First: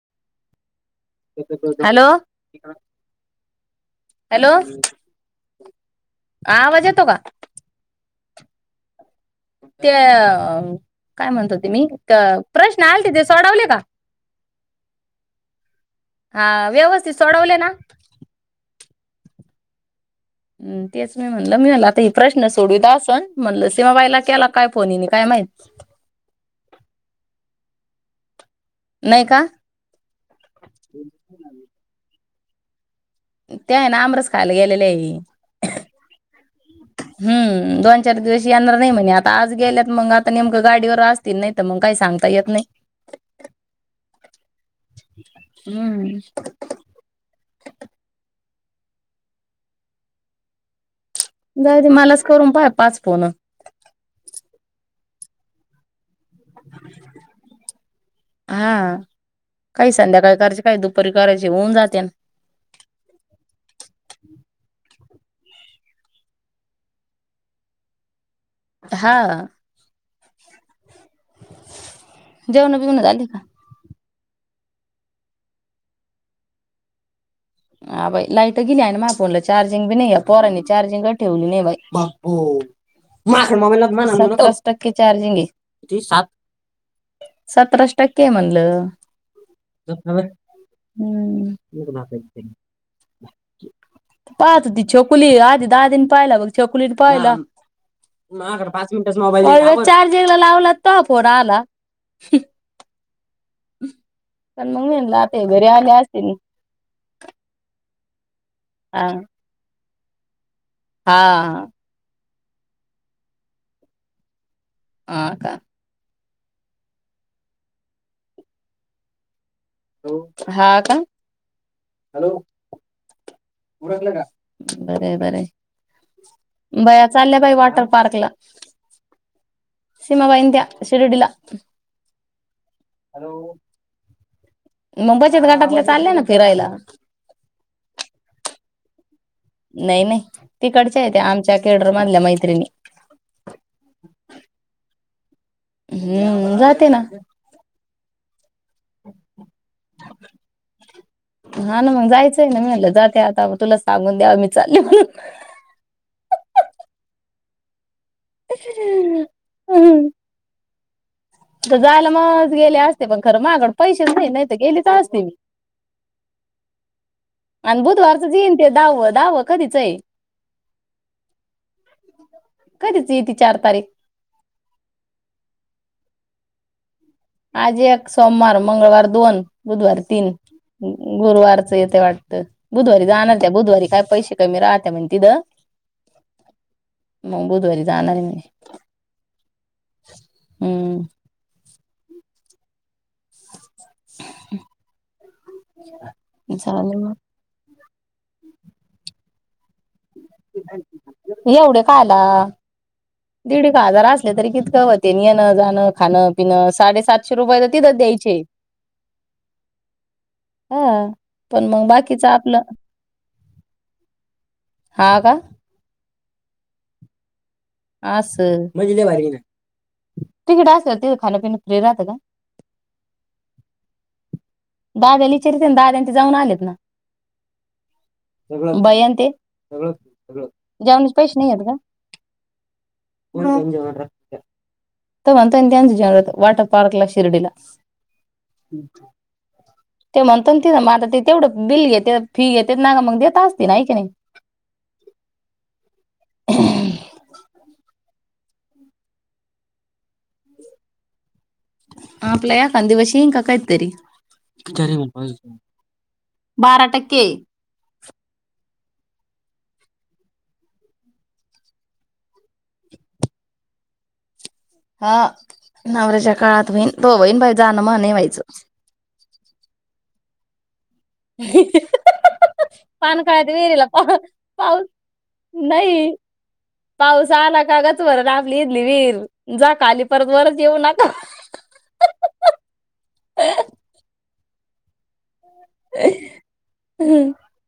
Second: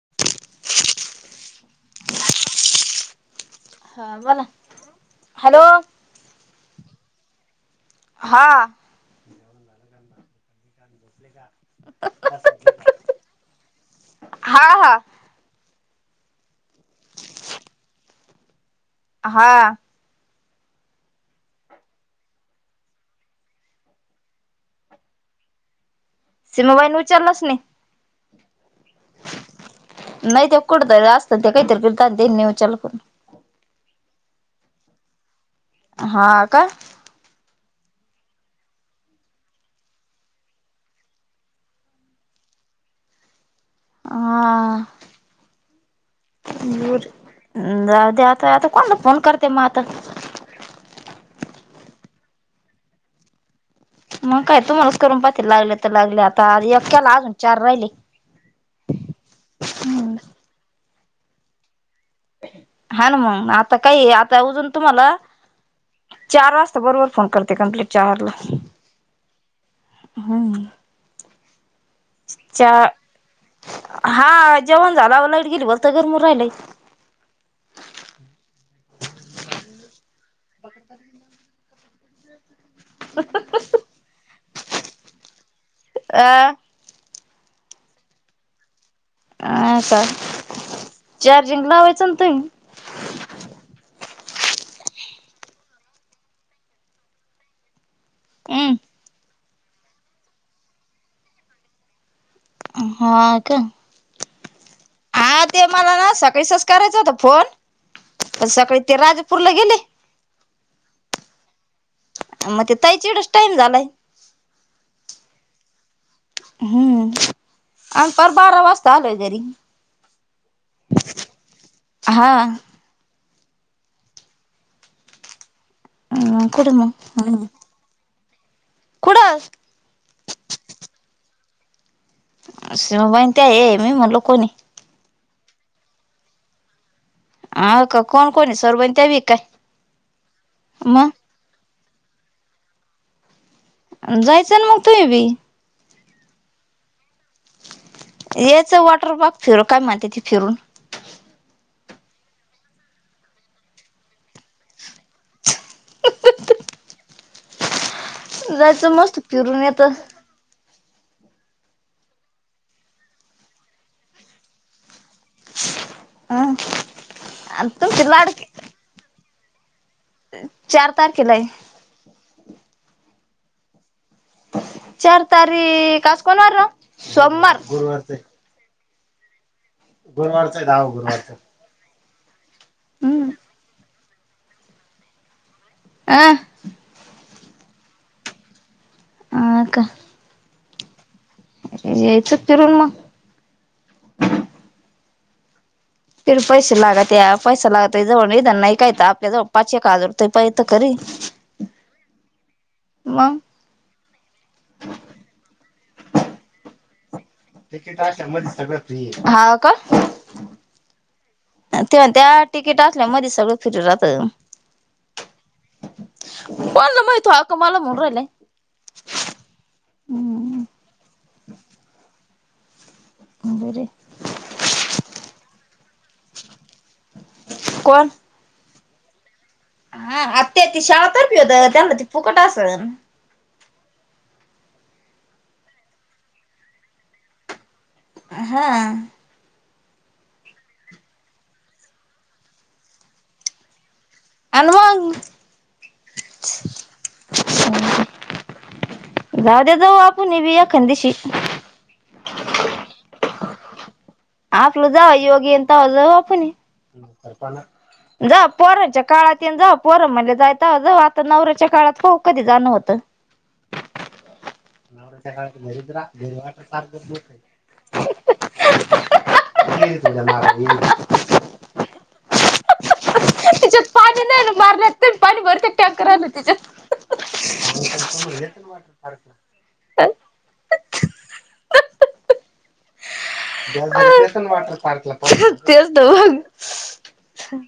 [inaudible] Hello हा बोला hello, hello आवाज येतो का? हा त्या अं म. काय म्हणत होते मी, तर प्रश्न आलते ते सोडवले का? हा हा. हा व्यवस्थित सोडवले ना? हा. हम तेच मी म्हणल, मी म्हणलं आता ही प्रश्न सोडवीत आसन, म्हणल सीमाबाईला केला काय फोन हिने काय माहित? सिमाबाईन विचारलच नाही. नाही का नाही त्या कुठतरी असतात, त्या काहीतरी पण करतात. ह्यानी विचारलं पूर्ण. ते आहे ना आमरस खायला गेलेले आहे. हा काय? हम्म दोन, चार दिवस येणार नाही म्हणे आता आज गेल्यात मग आता नेमकं गाडीवर असतील नाही तर मग काही सांगता येत नाही. हा हम्म दूर जाऊ द्यात. तर आता कोणला फोन करते मग आता? जाऊ दे मलाच करून पाह् पाच फोन. करुन पाहते लागल तर. लागले आता आधी एक केला, अजून चार राहिले हा हम्. पर करायंचे होऊन जात्यान. हा ना मग आता काय ए आता उजून तुम्हाला चार वाजता बरोबर फोन करते कमप्लीट चार ला. हा हम्म. चा जेवण बिवन झाली का? हा जेवण झालाव लाइट गेली होत गरम होऊन राहिलय. हा बाई लाईट गेली आहे ना माझ फोनला चार्जिंग बी नाहीए पोरांनी चार्जिंग कायं ठेवली नाही बाई. [unintelligible] टक्के चार्जिंग ए. अ सतराचं टक्केयं म्हणलं. हा का [unintelligible] हम्म चार्जिंग लावायचं ना [unintelligible] तुम्ही [inaudible] पाहत होती छकुली आधी दाद्याने पाहिला मग छकुलीने पाहिला मायाकड पाच हम्म मिनिटच नव्ह [unintelligible] चार्जीगला लावला तवं फोनं आला. हा का पण मग मी म्हणलं आता हा हे ते घरी आले मला ना असतील. सकाळी सच करायचा होता फोन सकाळी ते हा राजपूरला गेले. हा. मग ते ताईचा एवढच टाईम झालाय. हा का हम्म आणि पार बारा वाजता आलोय घरी हॅलो हा का हॅलो हा उरकलं का बरय बरय अ कुठं मग बया चालल्या हम्म बाई वॉटर पार्कला कुठं सीमा बाईन त्या शिरडीला [inaudible] सीमा बाईण त्या ये मी म्हणल कोणे मुंबईचाच घाटातले चालले ना फिरायला हाका कोण कोण सरुबाईन त्याबी नाही नाही तिकडच्या ए त्या आमच्या केड म्हणल्या मैत्रिणी जायचं ना मग तुम्ही बी हम्म जाते ना ये च वॉटर पार्क फिरु काय म्हणत्याती फिरून हा ना मग जायचंय ना मी म्हणलं जाते आता म तुला सांगून द्याव मी चालले म्हणून जायच मस्त फिरून येत हम्म तर जायला मग गेले असते पण खरं माहाकड पैसेच नाही नाही तर गेलीच असते मी आणि तुमची बुधवार च जे लाडकी येईन ते दाव दाव कधीचय चार तारखेलाय कधीच येती चार तारीख चार तारीख आज कोण वार ओ आज एक सोमवार मंगळवार दोन बुधवार तीन गुरुवारच येतय वाट [inaudible] बुधवारी हम्म जाणार त्या बुधवारी काय पैसे कमी राहत्या म्हण तिद अ मंग बुधवारी जाणार ये मी अ का हूं यायच फिरून म [inaudible] फिर पैसे चालेल लागत्या पैसा लागत ते जवळ नाही त्यांनाही काय ताप आपल्या जव एवढे काआला मग दीड एक हजार असले तरी कितकं होते येणं जाणं खाणं पिनं साडे तिकट असल्या मधीच सगळ फ्री ये हा का हा पण मग ते म्हण बाकीच त्या आपलं तिकीट असल्या मदी सगळं फिरीरात हा का कोणला माहित ओ आप असं म्हजे लय भारी [unintelligible] तिकीड असल्यावर तिद खाणपिणं फ्री राहतं का? बरय दाद्याला इचारीते ना दाद्यां न ते जाऊन आलेत ना कोण भैया नं ते हा आत्या ती जेवणाचे शाळातर्फी पैसे नाही आहेत का होत त्यांना ते फुकट आसन ते म्हणता ना जेव [unintelligible] वॉटर पार्क ला शिर्डीला हा ते म्हणता ना तिद म आता ते तेवढं बिल घेत्या फी घेत्यात ना मग देत असतीनं हाय की नाय. आनं मंग जाऊद्या जाऊ आप आपला एखानं दिवश येईन का काय - तरी आपलं जाव योगी येईन तवा जाऊ आपुनी बारा टक्के जा पोरांच्या काळात येन जाव पोर म्हणले जाय तवा जाऊ आता नवऱ्याच्या काळात पाहू कधी जाण होत. हा नवऱ्याच्या काळात होईन तो होईन बाई जाणं म्हा नाई व्हायचं. [inaudible] [unintelligible] पानखाळाच विहिरीला तिच्यात पा पाणी नाही ना पाऊस मारल्यात तुम्ही पाणी भरते टँकर नाही आलं तिच्यात. पाऊस आला का गच भरंल आपली इथली विहिर जा काली परत वरच येऊ नका. देसन वाट पारज तेच तेच हम्म तर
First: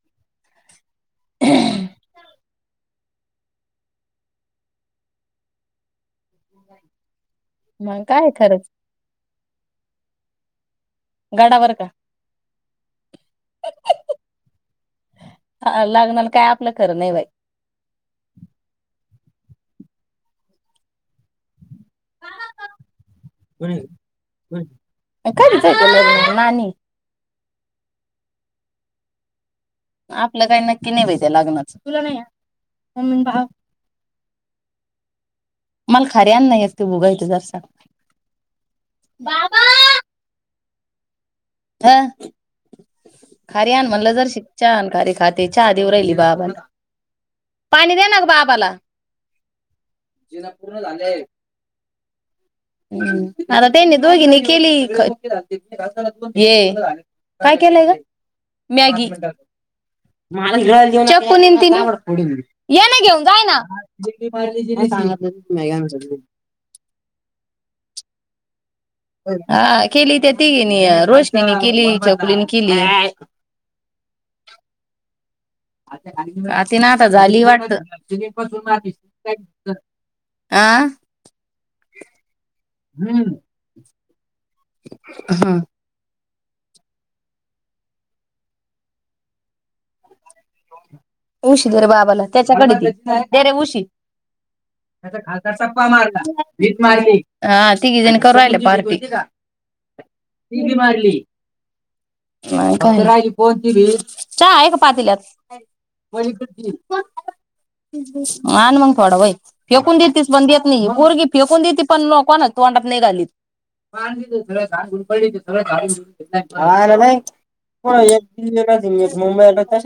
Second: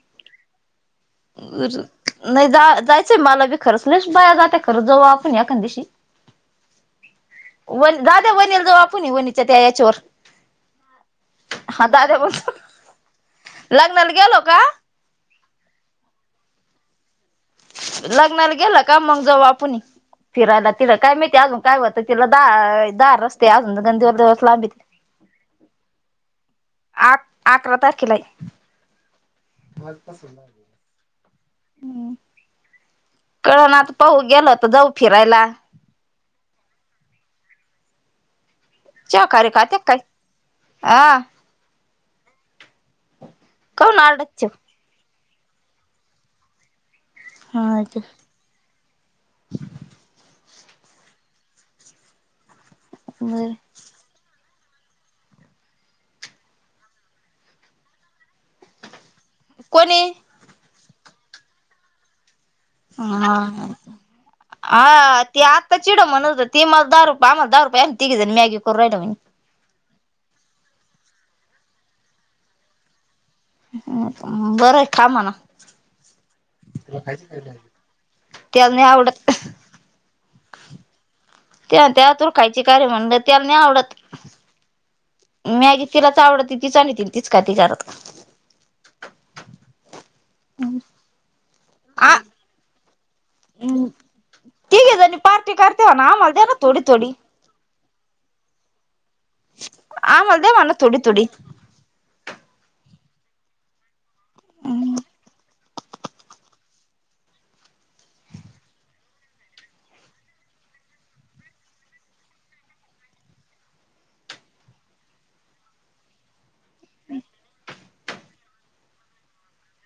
नाही जा जाय मला बी खरंच लश बाया जाते खरंच जाऊ आपण एखान दिशी व मग काय दाद्या खरंच वैनीला जावा पूनी वनी त्या याचोर गडावर का हा दाद्या बसू लग्नाला गेलो का? लग्नाला काय आपलं खरं नाही बाई लग्नाला गेलं का मग जाऊ आपण फिरायला तिला काय माहिती अजून काय होत तिला दा दा रस्ते अजून गंधीवर दिवस लांविती कधीच आहे ते लग्न नाणी आ अकरा तारखेलाय आपलं काही नक्की नाही बाई त्या लग्नाचं तुला नाही कळण आता पाहू गेल तर जाऊ फिरायला. मला खारी आण ना ए ते बघायचं जसा चहा खारी खाती का काय? आ ह खारी आण काऊन म्हणलं जराशीं आरडत चहा आण खारी खात ते चहा देऊ राहिली बाबाला पाणी दे ना गं बाबाला पूर्ण झालेय. हम्म आता तेनी दोघिनी केली हे काय केलंय गं मॅगी कोणी [unintelligible] चक निंती न हा हा सांगितलं ती तर नाही आता चिड आमच्याकडे. म्हणत होत ती मला दहा रूप दहा रूप जा तीघीजन मॅगी [unintelligible] हा केली त्या तीगिणी रोशनीनी केली, छकुलीनी केली. बरंय खा म्हणाव आ ती ना आता झाली वाटतं त्याला नाही आवडत. [unintelligible] आं त्या त्यात कायच का कार्य म्हनल त्याल नाही आवडत. [unintelligible] मॅगी तिलाच आवड तिच आणिती न तीच खाती घरात. [unintelligible] उशी देरे आ बाबाला, त्याच्याकडे दे, देरे उशी. तिघे जणी त्याच्या खालचा पार्टी करते टप्पा म्हणा मारला. आम्हाला द्या ना भित थोडी थोडी मारली. हा तीघीजनी करू राहिले पार्टी. आमाला दया ती म्हणा बी थोडी - मारली थोडी. नाही [unintelligible] राहिली कोनती भी चहा आहे का पातील्यात? [unintelligible] आन मग थोडा वय, फेकून देतीस पण देत नाय, पोरगी फेकून देते पण न कोनाच्या तोंडात नाय घालीत.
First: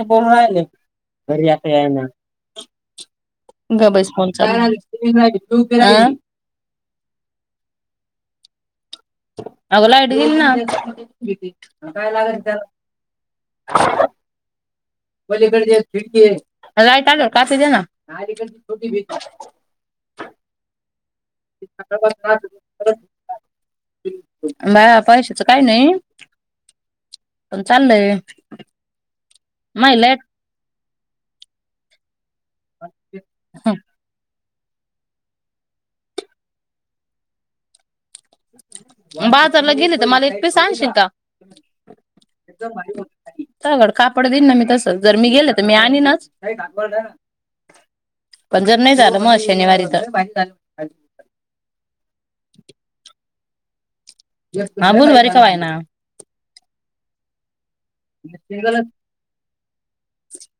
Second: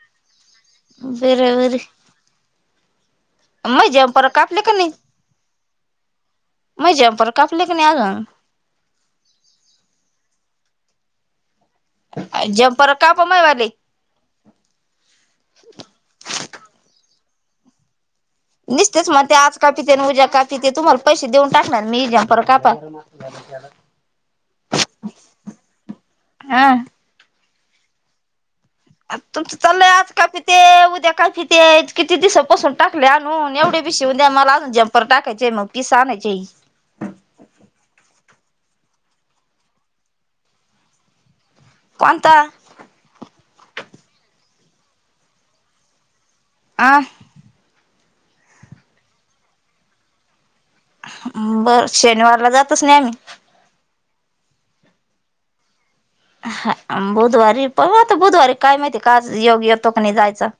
[unintelligible] बरं बरं [unintelligible] मग गप बैस जम्पर फोन कापले चालू [inaudible] [inaudible] मये जम्पर कापले का नाय अजून? अग लाईट गेली ना [unintelligible] ह काय लागेल जम्पर कापा मायवाले त्याला, पलीकडची खिडकीय. लाईट आलेय. [unintelligible] ना अलीकडची छोटी निसतेच भीती म्हणत्या आज कापिते न उद्या कापिते तुम्हाल पैसे देऊन टाकणार मी जम्पर कापा. बाया पैशाचं काही नाही [unintelligible] हा. पण चाललय. [inaudible] तुमच चाललय आज कपिते उ त्या काय कितीयत किती दिसत पसून टाकल्या लाईट आणून एवढे बी शिवून द्या मला. जम्पर टाकयचे, मग पीस आणायचे. बाजारला गेली त मला एक पीस आणशील का? कोणता [unintelligible] कड कापड देईन ना मी तस. जर मी गेले तर मी आणीनच. आ [unintelligible] पण जर नाही झाल म शनिवारी [unintelligible] बर शनिवारला जातच नाय मी. [unintelligible] आहा बुधवारी पाहू आता बुधवारी काय माहिती का योग्य येतो का नाही जायचा.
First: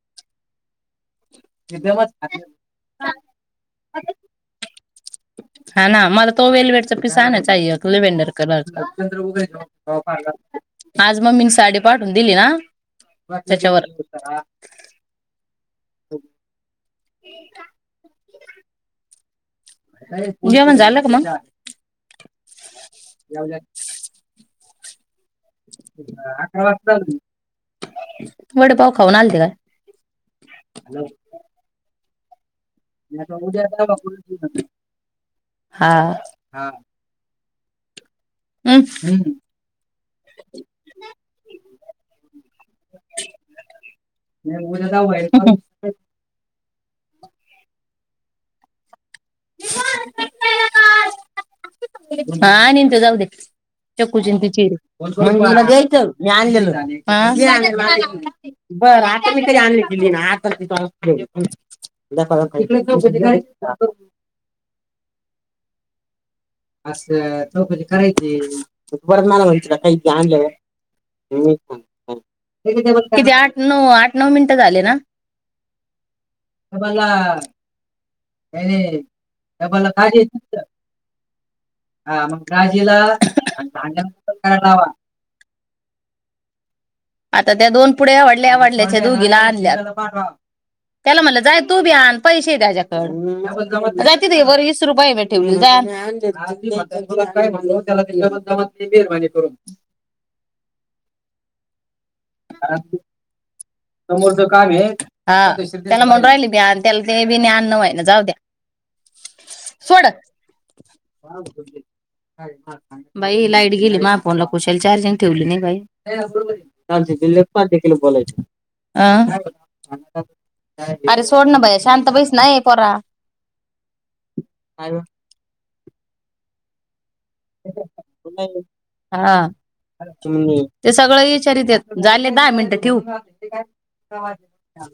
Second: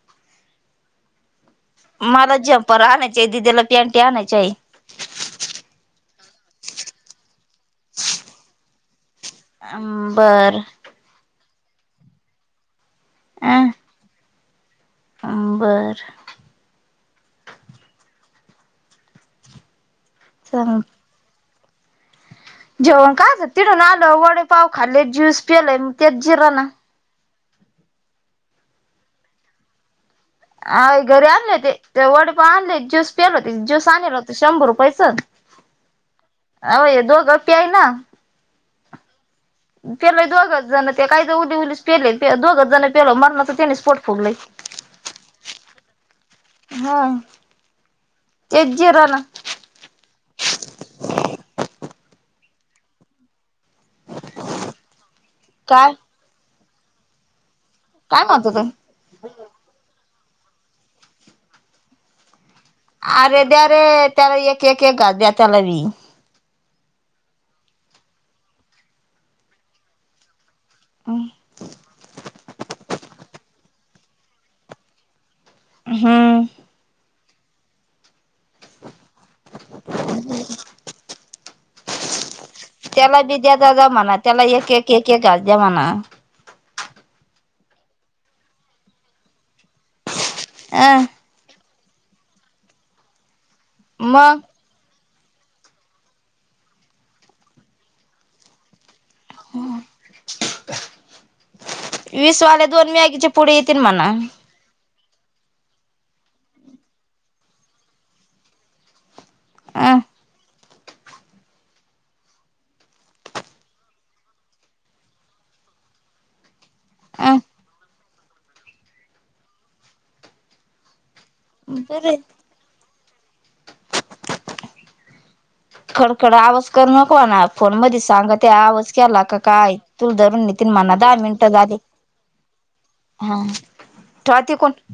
मला जम्पर आणायचेय दीदीला पॅन्टी आणायचेय. हा ना मला तो वेलवेटचा पिस आणाच ताई एक लेवेंडर कलरचा बर आज मम्मी नी साडी पाठहून दिली ना त्याच्यावर हा बरं. जेवण चाल झालं का मग? जेवण का ग तिडून आलं वडे पाव खाल्लेत ज्यूस प्यालायम ते जिरना वडं पाव खाऊन आलते काय? आइ घरी आणल्य ते ते वडे पाव आणले ज्यूस पियल होती, ज्यूस आणेर होती, शंभर रुपयचं हा हा आवय दोघं प्ययना [unintelligible] प्यालाय दोघं जणं ते काय ज उली-उलीस प्याले पे दोघं जणं प्याला, मारणच त्यानेच पोट फुगलाय उद्या जाऊ हा. ते जिरना [unintelligible] हा निंतं जाऊ दे, चक्कू जिंती चिरे मंदीला काय घ्यायचं मी आणलेलं. हा काय म्हणत होतो बरं आता मी तरी आणले दिली ना [unintelligible] उदया, परवा अरे द्या रे त्याला एक एक एक घास द्या त्याला बी. ह [unintelligible] असं चौकशी करायची परत मला मंचीला कायती आणल्य. किती आठ? नऊ आठ नऊ मिनिटं झाले ना. हम्म. हम्म ए मला खाजीव इथं. हा मग राजीला त्याला बी द्या आणि दादा म्हणा भांड्याला त्याला करायला एक, लावा. एक, एक, एक घास द्या म्हणा. आता त्या दोन पुड्या आवडल्या आवडल्याच्या दोघीला आणल्यात. अं त्याला म्हणलं जाय तू बी आण पैसे द्या त्याच्याकड. जाती मग [unintelligible] वीस रुपये भेट. दान [unintelligible] म्हणजे करून. वीसवाले दोन मॅगीचे पुडेईत. समोर दुकान एत. हा त्याला म्हणून राहिली बी आण त्याला ते बी आणन् व्हय ना जाऊ द्या. अं सोड. बाई लाईट गेली मा फोनला कुशाल चार्जिंग ठेवली नाही बाई. चालतंय अं तिला पार्टी केली बोलायचं. आं अरे सोडण बया शांत बर बैस ना ए पोरा काय व खडखड आवासकरण. कोणा फोन मध्ये सांगा ते आवाज केला क हा काय? तु धरून नेतील ते म्हना. दहा सगळं मिनटं विचारित झाली झाले दहा मिनिटं हा ठेवा तीकुण. ठेवू